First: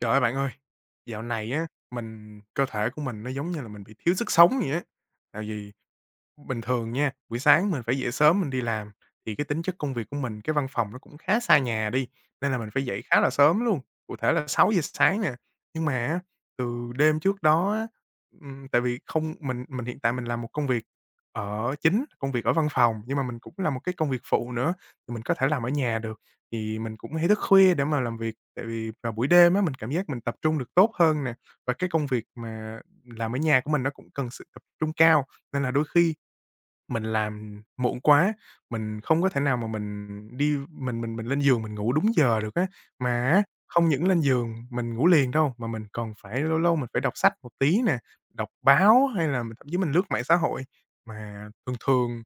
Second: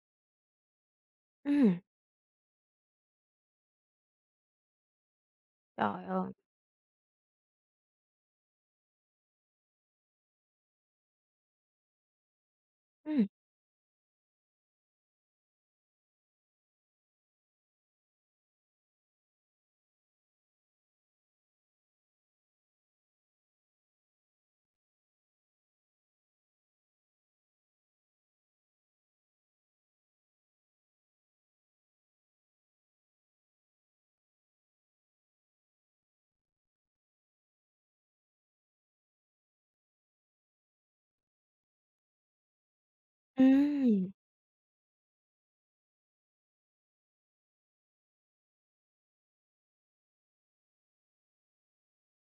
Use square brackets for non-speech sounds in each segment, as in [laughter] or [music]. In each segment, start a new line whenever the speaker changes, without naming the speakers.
Trời ơi, bạn ơi, dạo này á,
Ừm,
cơ thể của mình nó giống như là mình bị thiếu sức sống vậy á. Tại vì
trời ơi!
Bình thường nha, buổi sáng mình phải dậy sớm mình đi làm, thì cái tính chất công việc của mình, cái văn phòng nó cũng khá xa nhà đi, nên là mình phải dậy khá
Ừm,
là sớm luôn, cụ thể là sáu giờ sáng nè. Nhưng mà á, từ đêm trước đó á, tại vì không mình mình hiện tại mình làm một công việc ở chính, công việc ở văn phòng, nhưng mà mình cũng làm một cái công việc phụ nữa, thì mình có thể làm ở nhà được. Thì mình cũng hay thức khuya để mà làm việc, tại vì vào buổi đêm á, mình cảm giác mình tập trung được tốt hơn nè, và cái công việc mà làm ở nhà của mình nó cũng cần sự tập trung cao, nên là đôi khi mình làm muộn quá, mình không có thể nào mà mình lên giường mình ngủ đúng giờ được á. Mà á, không
ừm,
những lên giường mình ngủ liền đâu, mà mình còn phải lâu lâu mình phải đọc sách một tí nè, đọc báo hay là mình thậm chí mình lướt mạng xã hội. Mà thường thường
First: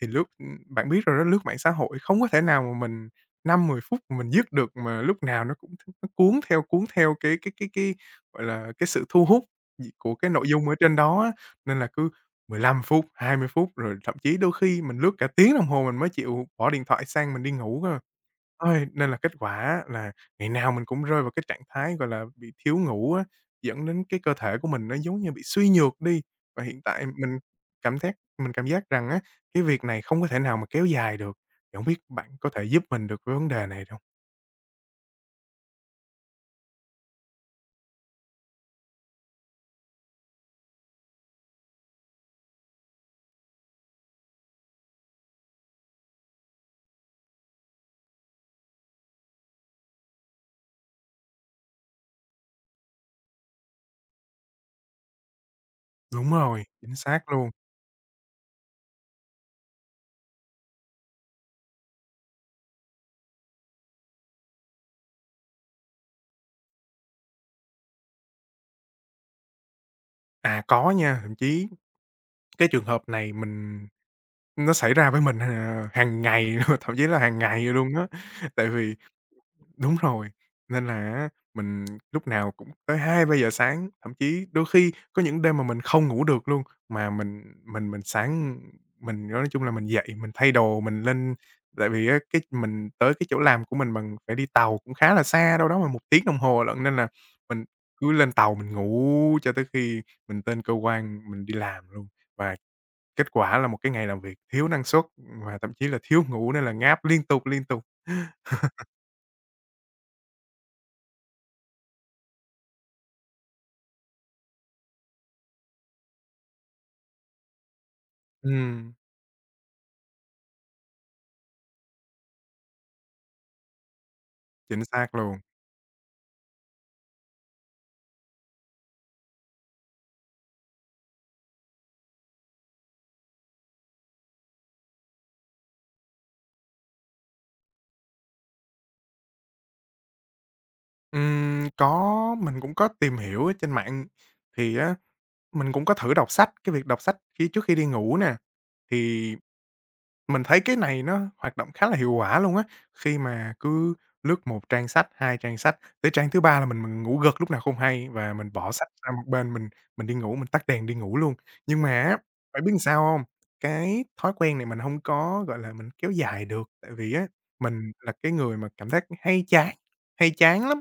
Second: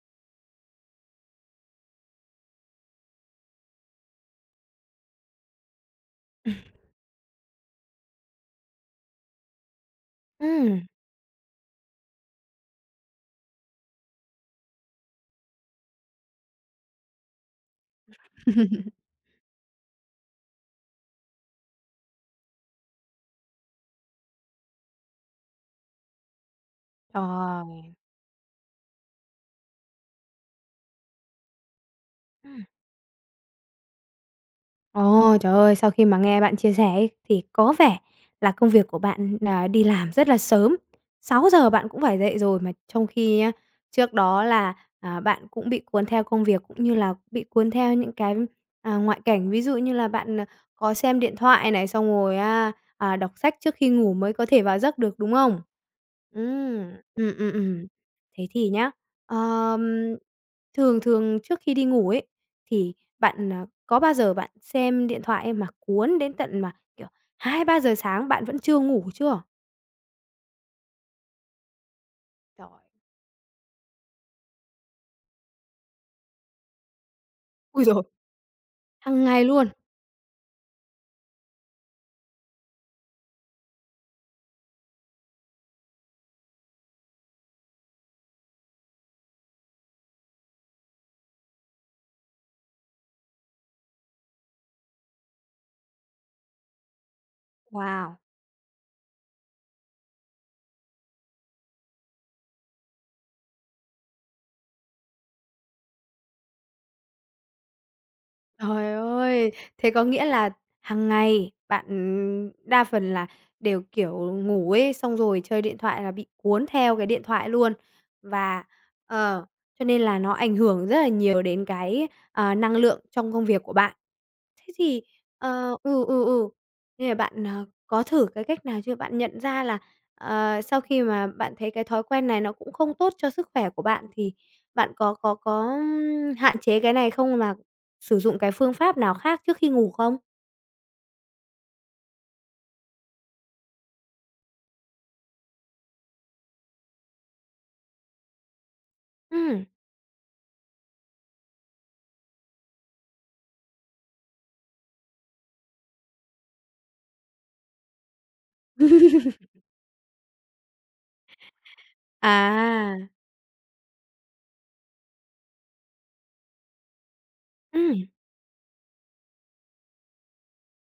thì lướt bạn biết rồi đó, lướt mạng xã hội không có thể nào mà mình năm mười phút mà mình dứt được, mà lúc nào nó cũng nó cuốn theo cái, gọi là, cái sự thu hút của cái nội dung ở
ừm.
trên đó á. Nên là cứ 15 phút, 20 phút, rồi thậm chí đôi khi mình lướt cả tiếng đồng hồ mình mới chịu bỏ điện thoại sang mình đi ngủ cơ. Ôi,
[laughs]
nên là kết quả là ngày nào mình cũng rơi vào cái trạng thái, gọi là, bị thiếu ngủ á, dẫn đến cái cơ thể của mình nó giống như bị suy nhược đi. Và hiện tại
Trời!
mình cảm giác rằng á, cái việc này không có thể nào mà kéo dài được, thì hổng biết bạn có
Ừm.
thể giúp mình được với vấn đề này được hông?
Ồ, trời ơi, sau khi mà nghe bạn chia sẻ ấy, thì có vẻ là công việc của bạn là đi làm rất là sớm. 6 giờ bạn cũng phải dậy rồi, mà trong khi á, trước đó là, bạn cũng bị cuốn theo công việc, cũng như là bị cuốn theo những cái, ngoại cảnh. Ví dụ như là bạn, có xem điện thoại này, xong rồi á, đọc sách trước khi ngủ mới có thể vào giấc được, đúng không?
Đúng rồi,
Ừm,
chính xác
ừm,
luôn.
ừm, ừm. Thế thì nhá, ờm, thường thường trước khi đi ngủ ấy, thì bạn, có bao giờ bạn xem điện thoại mà cuốn đến tận mà, kiểu, 2, 3 giờ sáng bạn vẫn chưa ngủ chưa?
À, có nha, thậm chí cái
Trời,
trường hợp này mình nó xảy ra với mình hàng ngày [laughs] luôn, thậm chí là hàng ngày
ui
luôn
rồi.
á. Tại vì
Hằng ngày luôn.
đúng rồi, nên là á mình lúc nào cũng tới hai ba giờ sáng, thậm chí đôi khi có những đêm mà mình không ngủ được luôn, mà mình sáng mình nói chung là mình dậy, mình thay đồ, mình lên tại vì á mình tới cái chỗ làm của mình bằng phải đi tàu cũng khá là xa, đâu đó mà 1 tiếng đồng hồ lận, nên là mình cứ
Wow!
lên tàu mình ngủ cho tới khi mình tên cơ quan mình đi làm luôn. Và Kết quả là một cái ngày làm việc thiếu năng suất, và thậm chí là thiếu ngủ nên là ngáp liên tục, liên tục. [laughs]
Trời ơi! Thế có nghĩa là hằng ngày bạn, đa phần là đều, kiểu, ngủ ấy, xong rồi chơi điện thoại là bị cuốn theo cái điện thoại luôn. Và,
Ừm,
ờ, cho nên là nó ảnh hưởng rất là nhiều đến cái, năng lượng trong công việc của bạn. Thế
chính
thì,
xác luôn.
ờ, ừ, ừ, ừ, nên là bạn, có thử cái cách nào chưa? Bạn nhận ra là, sau khi mà bạn thấy cái thói quen này nó cũng không tốt cho sức khỏe của bạn thì bạn có hạn chế cái này không? Mà sử dụng cái phương pháp nào khác trước khi ngủ không?
Có, mình cũng có tìm hiểu ở trên mạng, thì á, mình cũng có thử đọc sách, cái việc đọc sách trước khi đi ngủ nè, thì
Ừm.
mình thấy cái này nó hoạt động khá là hiệu quả luôn á, khi mà cứ lướt một trang sách, 2 trang sách, tới trang thứ 3 là mình ngủ gật lúc nào không hay và mình bỏ sách ra một bên, mình đi ngủ, mình tắt đèn đi ngủ luôn. Nhưng mà á, bạn biết làm
À,
sao không? Cái thói quen này mình không có, gọi là, mình kéo dài được, tại vì á, mình
ừm,
là cái người mà cảm giác hay chán lắm.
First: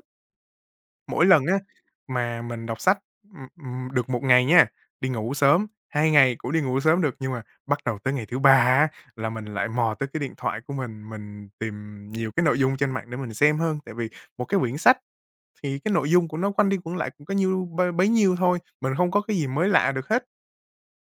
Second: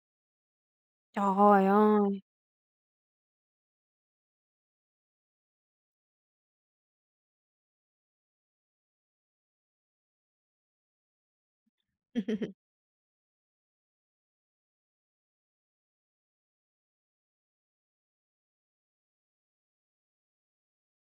Mỗi lần á,
trời ơi!
mà mình đọc sách, được một ngày nha, đi ngủ sớm, 2 ngày cũng đi ngủ sớm được, nhưng mà bắt đầu tới ngày thứ 3 á, là mình lại mò tới cái điện thoại của mình tìm nhiều cái nội
[laughs]
dung trên mạng để mình xem hơn. Tại vì một cái quyển sách thì cái nội dung của nó quanh đi quẩn lại cũng có nhiêu bấy nhiêu thôi, mình không có cái gì mới lạ được hết.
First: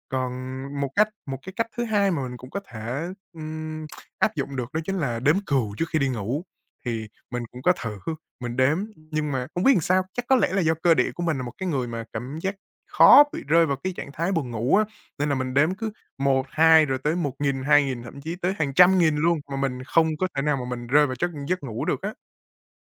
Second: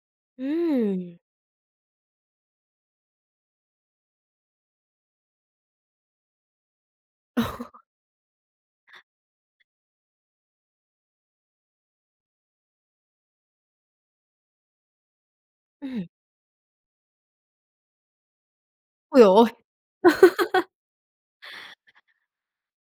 Còn
Ừm,
một cái cách thứ hai mà mình cũng có thể, ừm, áp dụng được đó chính là đếm cừu trước khi đi ngủ, thì mình cũng có thử, mình đếm, nhưng mà không biết làm sao, chắc có lẽ là do cơ địa của mình là một cái người mà cảm giác khó bị rơi vào cái trạng thái buồn ngủ á, nên là mình đếm cứ
ừm.
một 2 rồi tới một nghìn hai nghìn thậm chí tới hàng trăm nghìn
Ôi giời
luôn, mà
ơi!
mình không có thể nào mà mình rơi vào giấc giấc ngủ được á.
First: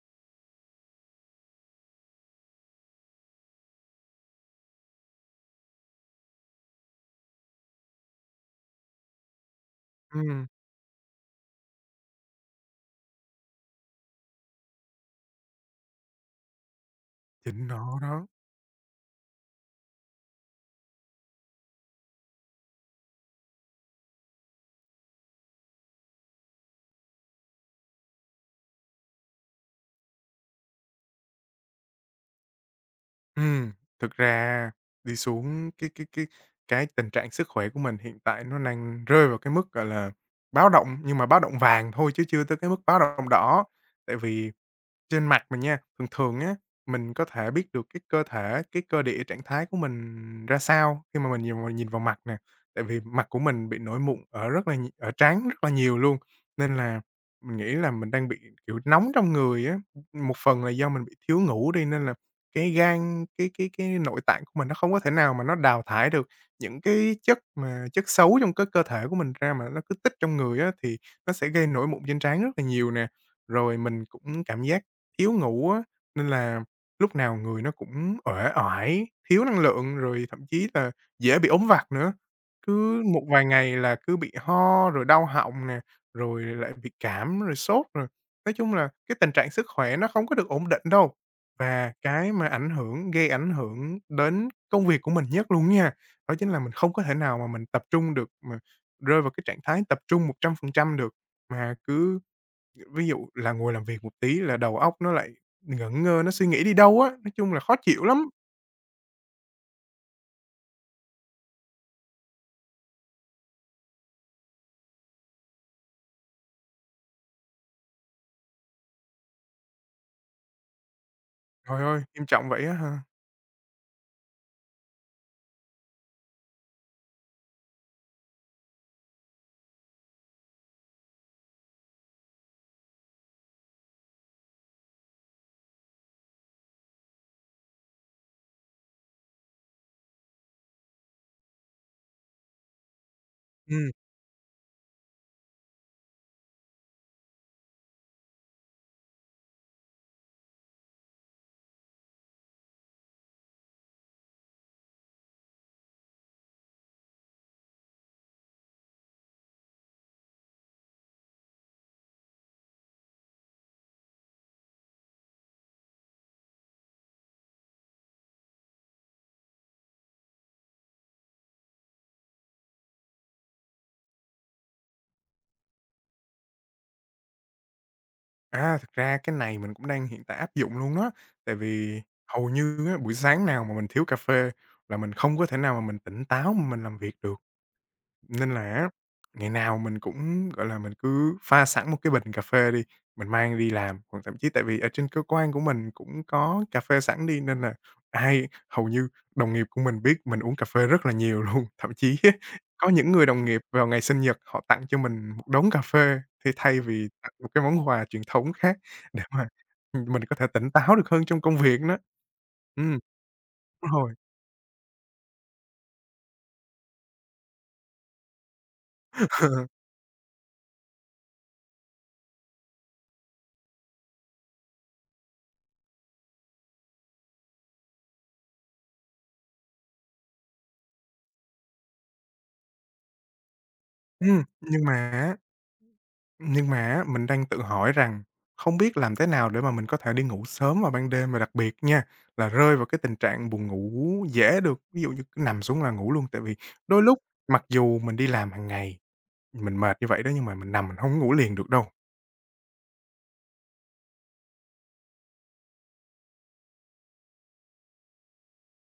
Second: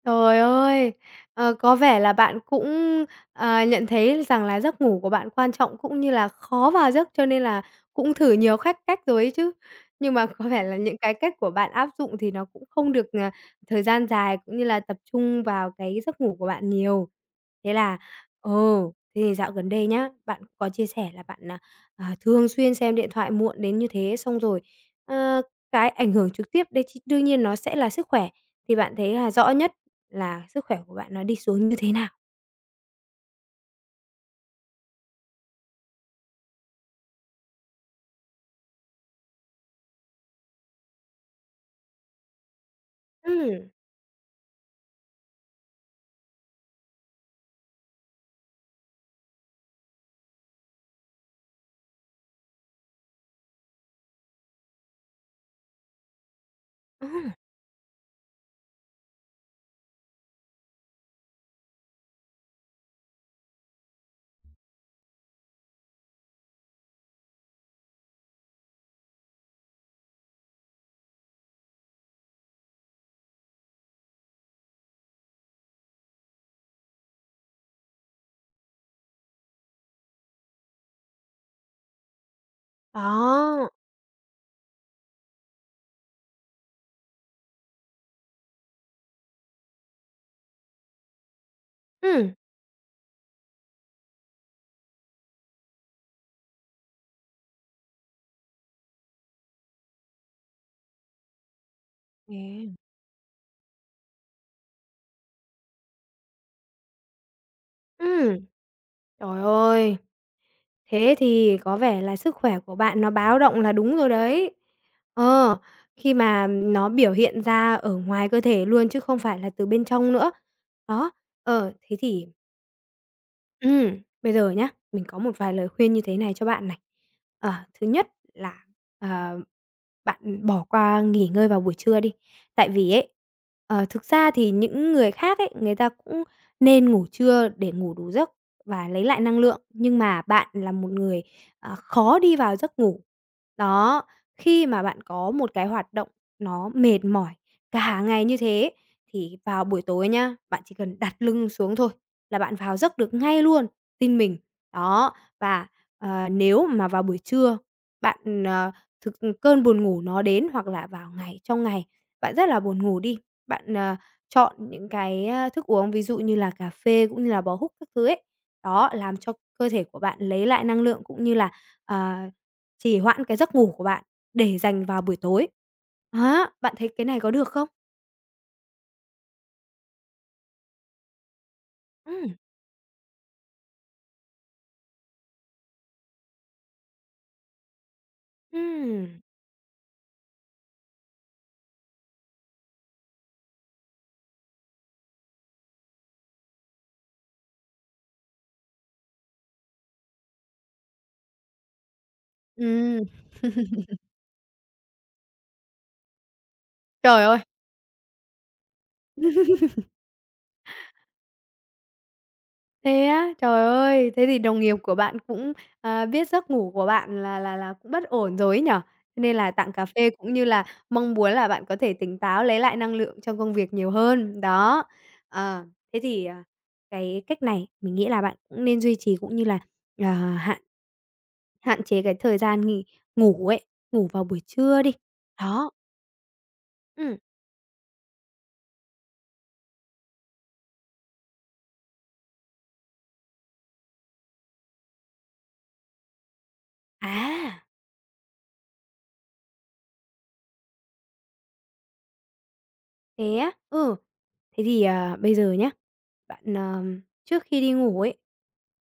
Trời ơi! Có vẻ là bạn cũng, nhận thấy rằng là giấc ngủ của bạn quan trọng cũng như là khó vào giấc, cho nên là cũng thử nhiều cách cách rồi ấy chứ. Nhưng mà
Ừm,
có vẻ là những cái cách của bạn áp dụng thì nó cũng không được, thời gian dài, cũng như là tập trung vào cái giấc ngủ của bạn nhiều.
chính
Thế là
nó đó.
ừ, thế thì dạo gần đây nhá, bạn có chia sẻ là bạn, thường xuyên xem điện thoại muộn đến như thế, xong rồi, ờ, cái ảnh hưởng trực tiếp đấy đương nhiên nó sẽ là sức khỏe. Thì bạn thấy là rõ nhất là sức khỏe của bạn nó đi xuống như thế nào?
Ừm, thực ra đi xuống cái tình trạng sức khỏe của mình hiện tại nó đang rơi vào cái mức, gọi là, báo động, nhưng mà báo động vàng thôi chứ chưa tới cái mức báo động đỏ.
Ừm.
Tại vì trên mặt mình nha, thường thường á, mình có thể biết được cái cơ thể, cái cơ địa, trạng thái của mình ra sao khi mà mình nhìn vào mặt nè. Tại vì mặt của mình bị nổi mụn ở rất là ở trán rất là nhiều luôn, nên là
Ừm.
mình nghĩ là mình đang bị, kiểu, nóng trong người á. Một phần là do mình bị thiếu ngủ đi nên là cái gan, cái nội tạng của mình nó không có thể nào mà nó đào thải được những cái chất chất xấu trong cái cơ thể của mình ra mà nó cứ tích trong người á, thì nó sẽ gây nổi mụn trên trán rất là nhiều nè. Rồi mình cũng cảm giác thiếu ngủ á, nên là lúc nào người nó cũng uể oải, thiếu năng lượng, rồi thậm chí là dễ bị ốm vặt nữa. Cứ một vài
Đó.
ngày là cứ bị ho, rồi đau họng nè, rồi lại bị cảm, rồi sốt rồi. Nói chung là cái tình trạng sức khỏe nó không có được ổn định đâu. Và
Ừm.
cái mà ảnh hưởng gây ảnh hưởng đến công việc của mình nhất luôn nha, đó chính là mình không có thể nào mà mình tập trung được, mà rơi vào cái trạng thái tập trung 100% được, mà cứ
Yeah.
ví dụ là ngồi làm việc một tí là đầu óc nó lại ngẩn ngơ, nó suy nghĩ đi đâu á, nói chung là khó chịu lắm.
Ừm. Trời ơi! Thế thì có vẻ là sức khỏe của bạn nó báo động là đúng rồi đấy. Ờ, Khi mà nó biểu hiện ra ở ngoài cơ thể luôn chứ không phải là từ bên trong nữa. Đó,
Trời
thế
ơi,
thì
nghiêm trọng vậy á ha.
bây giờ nhá, mình có một vài lời khuyên như thế này cho bạn này. Ờ, thứ nhất là, ờ Bạn bỏ qua nghỉ ngơi vào buổi trưa đi. Tại vì ấy, thực ra thì những người khác ấy, người ta cũng nên ngủ trưa để ngủ đủ giấc và lấy lại năng lượng, nhưng mà bạn là một người, khó đi vào giấc ngủ.
Ừm,
Đó, khi mà bạn có một cái hoạt động nó mệt mỏi cả ngày như thế thì vào buổi tối nhá, bạn chỉ cần đặt lưng xuống thôi là bạn vào giấc được ngay luôn, tin mình. Đó, và, nếu mà vào buổi trưa bạn, cơn buồn ngủ nó đến hoặc là vào ngày trong ngày bạn rất là buồn ngủ đi, bạn, chọn những cái, thức uống ví dụ như là cà phê cũng như là bó húc các thứ ấy, đó, làm cho cơ thể của bạn lấy lại năng lượng cũng như là, ờ, trì hoãn cái giấc ngủ của bạn để dành vào buổi tối. Á, bạn thấy cái này có được không?
à, thực ra cái này mình cũng đang hiện tại áp dụng luôn đó, tại vì
Ừm,
hầu như á, buổi sáng nào mà mình thiếu cà phê là mình không có thể nào mà mình tỉnh táo mà mình làm việc được. Nên là á,
ừm,
ngày nào mình cũng, gọi là, mình cứ pha sẵn một cái bình cà phê đi, mình mang đi làm, còn thậm chí tại vì ở trên cơ quan của mình cũng có cà phê sẵn đi nên là hầu như đồng nghiệp của mình biết mình uống cà phê rất là nhiều [laughs] luôn. Thậm chí á, có
ừm,
những người đồng nghiệp vào ngày sinh nhật họ tặng cho mình một đống cà phê thì thay vì
trời
tặng
ơi!
một cái món quà truyền thống khác để mà, [laughs] mình có thể tỉnh táo được hơn trong công việc đó. Ừm,
Thế á? Trời
đúng
ơi!
rồi.
Thế thì đồng nghiệp của bạn cũng, biết giấc ngủ của bạn là cũng bất ổn rồi ấy nhỉ? Cho nên là tặng cà
[laughs]
phê cũng như là mong muốn là bạn có thể tỉnh táo, lấy lại năng lượng trong công việc nhiều hơn. Đó. Ờ, Thế thì, cái cách này mình nghĩ là bạn cũng nên duy trì cũng như là, ờ, hạn hạn chế cái thời gian nghỉ ngủ ấy, ngủ vào buổi
Ừm,
trưa
nhưng
đi.
mà á
Đó.
nhưng mà á,
Ừm.
mình đang tự hỏi rằng không biết làm thế nào để mà mình có thể đi ngủ sớm vào ban đêm và đặc biệt nha, là rơi vào cái tình trạng buồn ngủ dễ được, ví dụ như cứ nằm xuống là ngủ luôn. Tại vì đôi lúc
À,
mặc dù mình đi làm hàng ngày, mình mệt như vậy đó nhưng mà mình nằm mình không ngủ liền được đâu.
thế á? Ừ. Thế thì, bây giờ nhá, bạn, trước khi đi ngủ ấy.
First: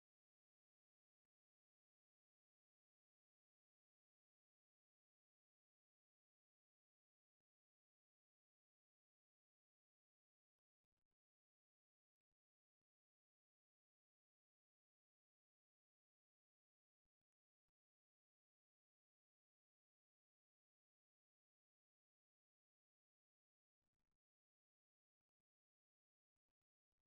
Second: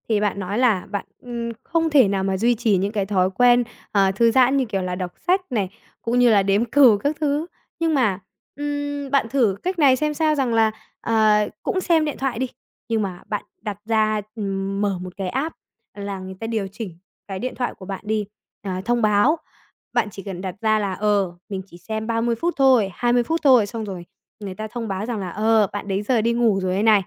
Thì bạn nói là bạn, không thể nào mà duy trì những cái thói quen, thư giãn như kiểu là đọc sách này, cũng như là đếm [laughs] cừu các thứ. Nhưng mà, bạn thử cách này xem sao rằng là, cũng xem điện thoại đi, nhưng mà bạn đặt ra, mở một cái app là người ta điều chỉnh cái điện thoại của bạn đi, thông báo bạn chỉ cần đặt ra là, mình chỉ xem 30 phút thôi, 20 phút thôi, xong rồi người ta thông báo rằng là, bạn đấy giờ đi ngủ rồi đây này.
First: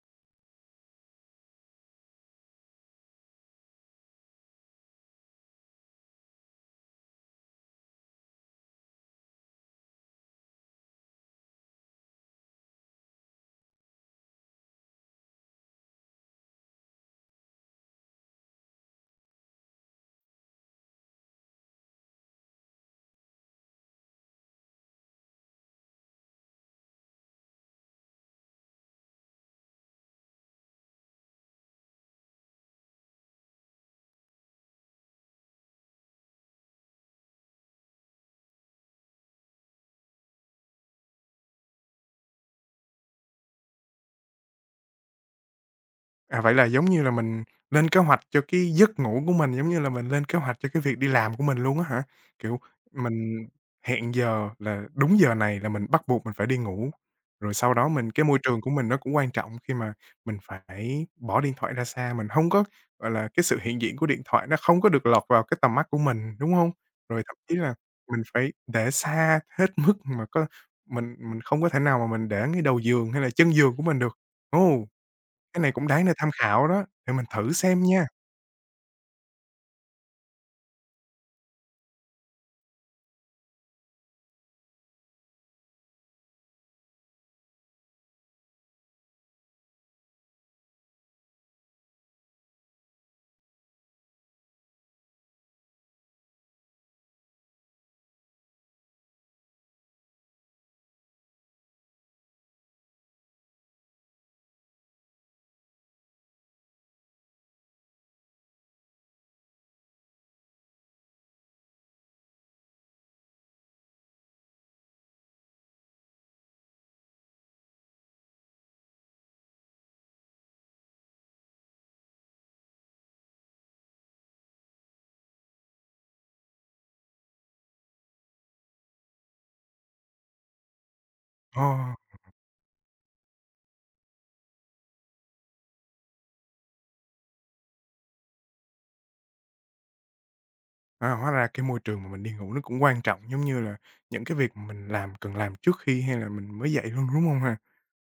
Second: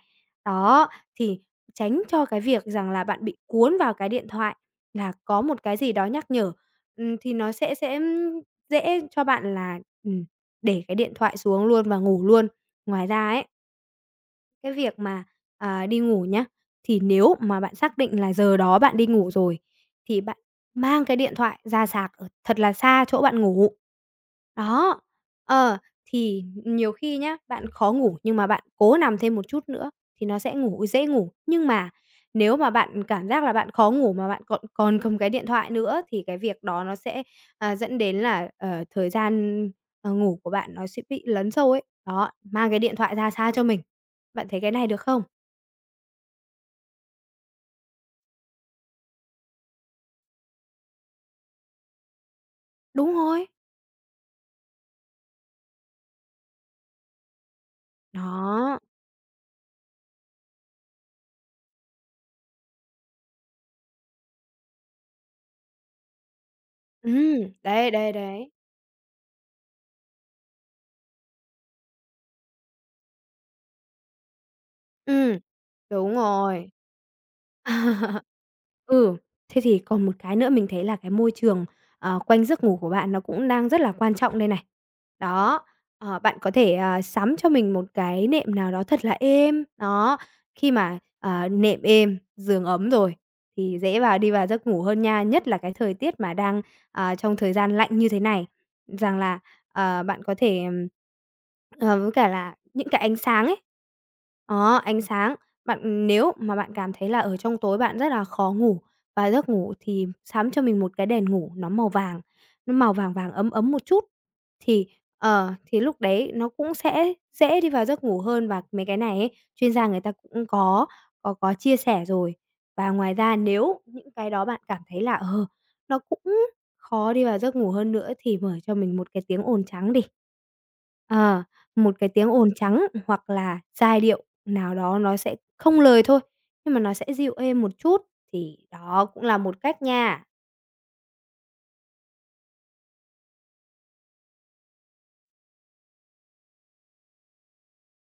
Đó, thì tránh cho cái việc rằng là bạn bị cuốn vào cái điện thoại là có một cái gì đó nhắc nhở, thì nó sẽ dễ cho bạn là, để cái điện thoại xuống luôn và ngủ luôn. Ngoài ra ấy cái việc mà, đi ngủ nhá, thì nếu mà bạn xác định là giờ đó bạn đi ngủ rồi, thì bạn mang cái điện thoại ra sạc ở thật là xa chỗ bạn ngủ. Đó, ờ, thì nhiều khi nhá, bạn khó ngủ nhưng mà bạn cố nằm thêm một chút nữa thì nó sẽ ngủ dễ ngủ. Nhưng mà nếu mà bạn cảm giác là bạn khó ngủ mà bạn còn còn cầm cái điện thoại nữa thì cái việc đó nó sẽ, dẫn đến là, thời gian, ngủ của bạn nó sẽ bị lấn sâu ấy. Đó, mang cái điện thoại ra xa cho mình. Bạn thấy cái này được không?
À, vậy là giống như là mình lên kế hoạch cho cái giấc ngủ của mình, giống như là mình lên kế hoạch cho cái việc đi làm của mình luôn á hả? Kiểu,
Đúng rồi,
mình hẹn giờ là đúng giờ này là mình bắt buộc mình phải đi ngủ, rồi sau đó cái môi trường của
đó,
mình nó cũng quan trọng khi mà mình phải bỏ điện thoại ra xa, mình hông có, gọi là, cái sự hiện diện của điện thoại nó không có được lọt vào cái tầm mắt của mình, đúng hông? Rồi thậm chí là
đấy, đấy,
mình
đấy.
phải để xa hết mức mà có mình không có thể nào mà mình để ngay đầu giường hay là chân giường của mình được. Ồ!
Ừm,
Cái này cũng đáng để
Đúng
tham khảo
rồi.
đó, để mình thử xem nha.
[laughs] Ừ, thế thì còn một cái nữa mình thấy là cái môi trường, quanh giấc ngủ của bạn nó cũng đang rất là quan trọng đây này. Đó, bạn có thể, sắm cho mình một cái nệm nào đó thật là êm, đó, khi mà, nệm êm, giường ấm rồi thì dễ đi vào giấc ngủ hơn nha, nhất là cái thời tiết mà đang, trong thời gian lạnh như thế này. Rằng là, bạn có thể, với cả là những cái ánh sáng ấy, đó, ánh sáng bạn nếu mà bạn cảm thấy là ở trong tối bạn rất là khó ngủ và giấc ngủ thì sắm cho mình một cái đèn ngủ nó màu vàng vàng ấm ấm một chút, thì, thì lúc đấy nó cũng sẽ dễ đi vào giấc ngủ hơn và mấy cái này ấy, chuyên gia người ta cũng có chia sẻ rồi. Và ngoài ra nếu những cái đó bạn cảm thấy là, nó cũng khó đi vào giấc ngủ hơn nữa thì mở cho mình một cái tiếng ồn trắng đi. Ờ,
Ờ,
một cái tiếng ồn trắng hoặc là giai điệu nào đó nó sẽ không lời thôi, nhưng mà nó sẽ dịu êm một chút, thì đó cũng là một cách nha.
à, hóa ra cái môi trường mà mình đi ngủ nó cũng quan trọng, giống như là những cái việc mà mình làm cần làm trước khi hay là mình mới dậy luôn, đúng không ha?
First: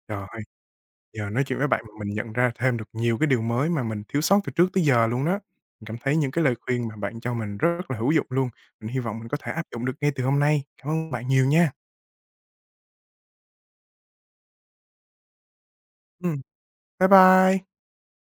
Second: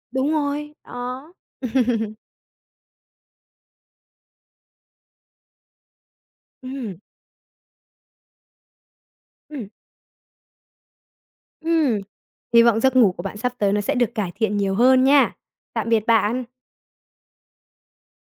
Trời
Đúng
ơi,
rồi,
giờ
đó.
nói chuyện với bạn mà
[laughs]
mình nhận ra thêm được nhiều cái điều mới mà mình thiếu sót từ trước tới giờ luôn đó. Mình cảm thấy những cái lời khuyên mà
Ừm,
bạn cho mình rất là hữu dụng luôn, mình hy vọng mình có thể áp
ừm,
dụng được ngay từ hôm nay. Cảm ơn bạn nhiều nha.
ừm. Hy vọng giấc ngủ của bạn sắp tới nó sẽ được cải thiện nhiều hơn nha. Tạm biệt
Ừm,
bạn.
bye bye.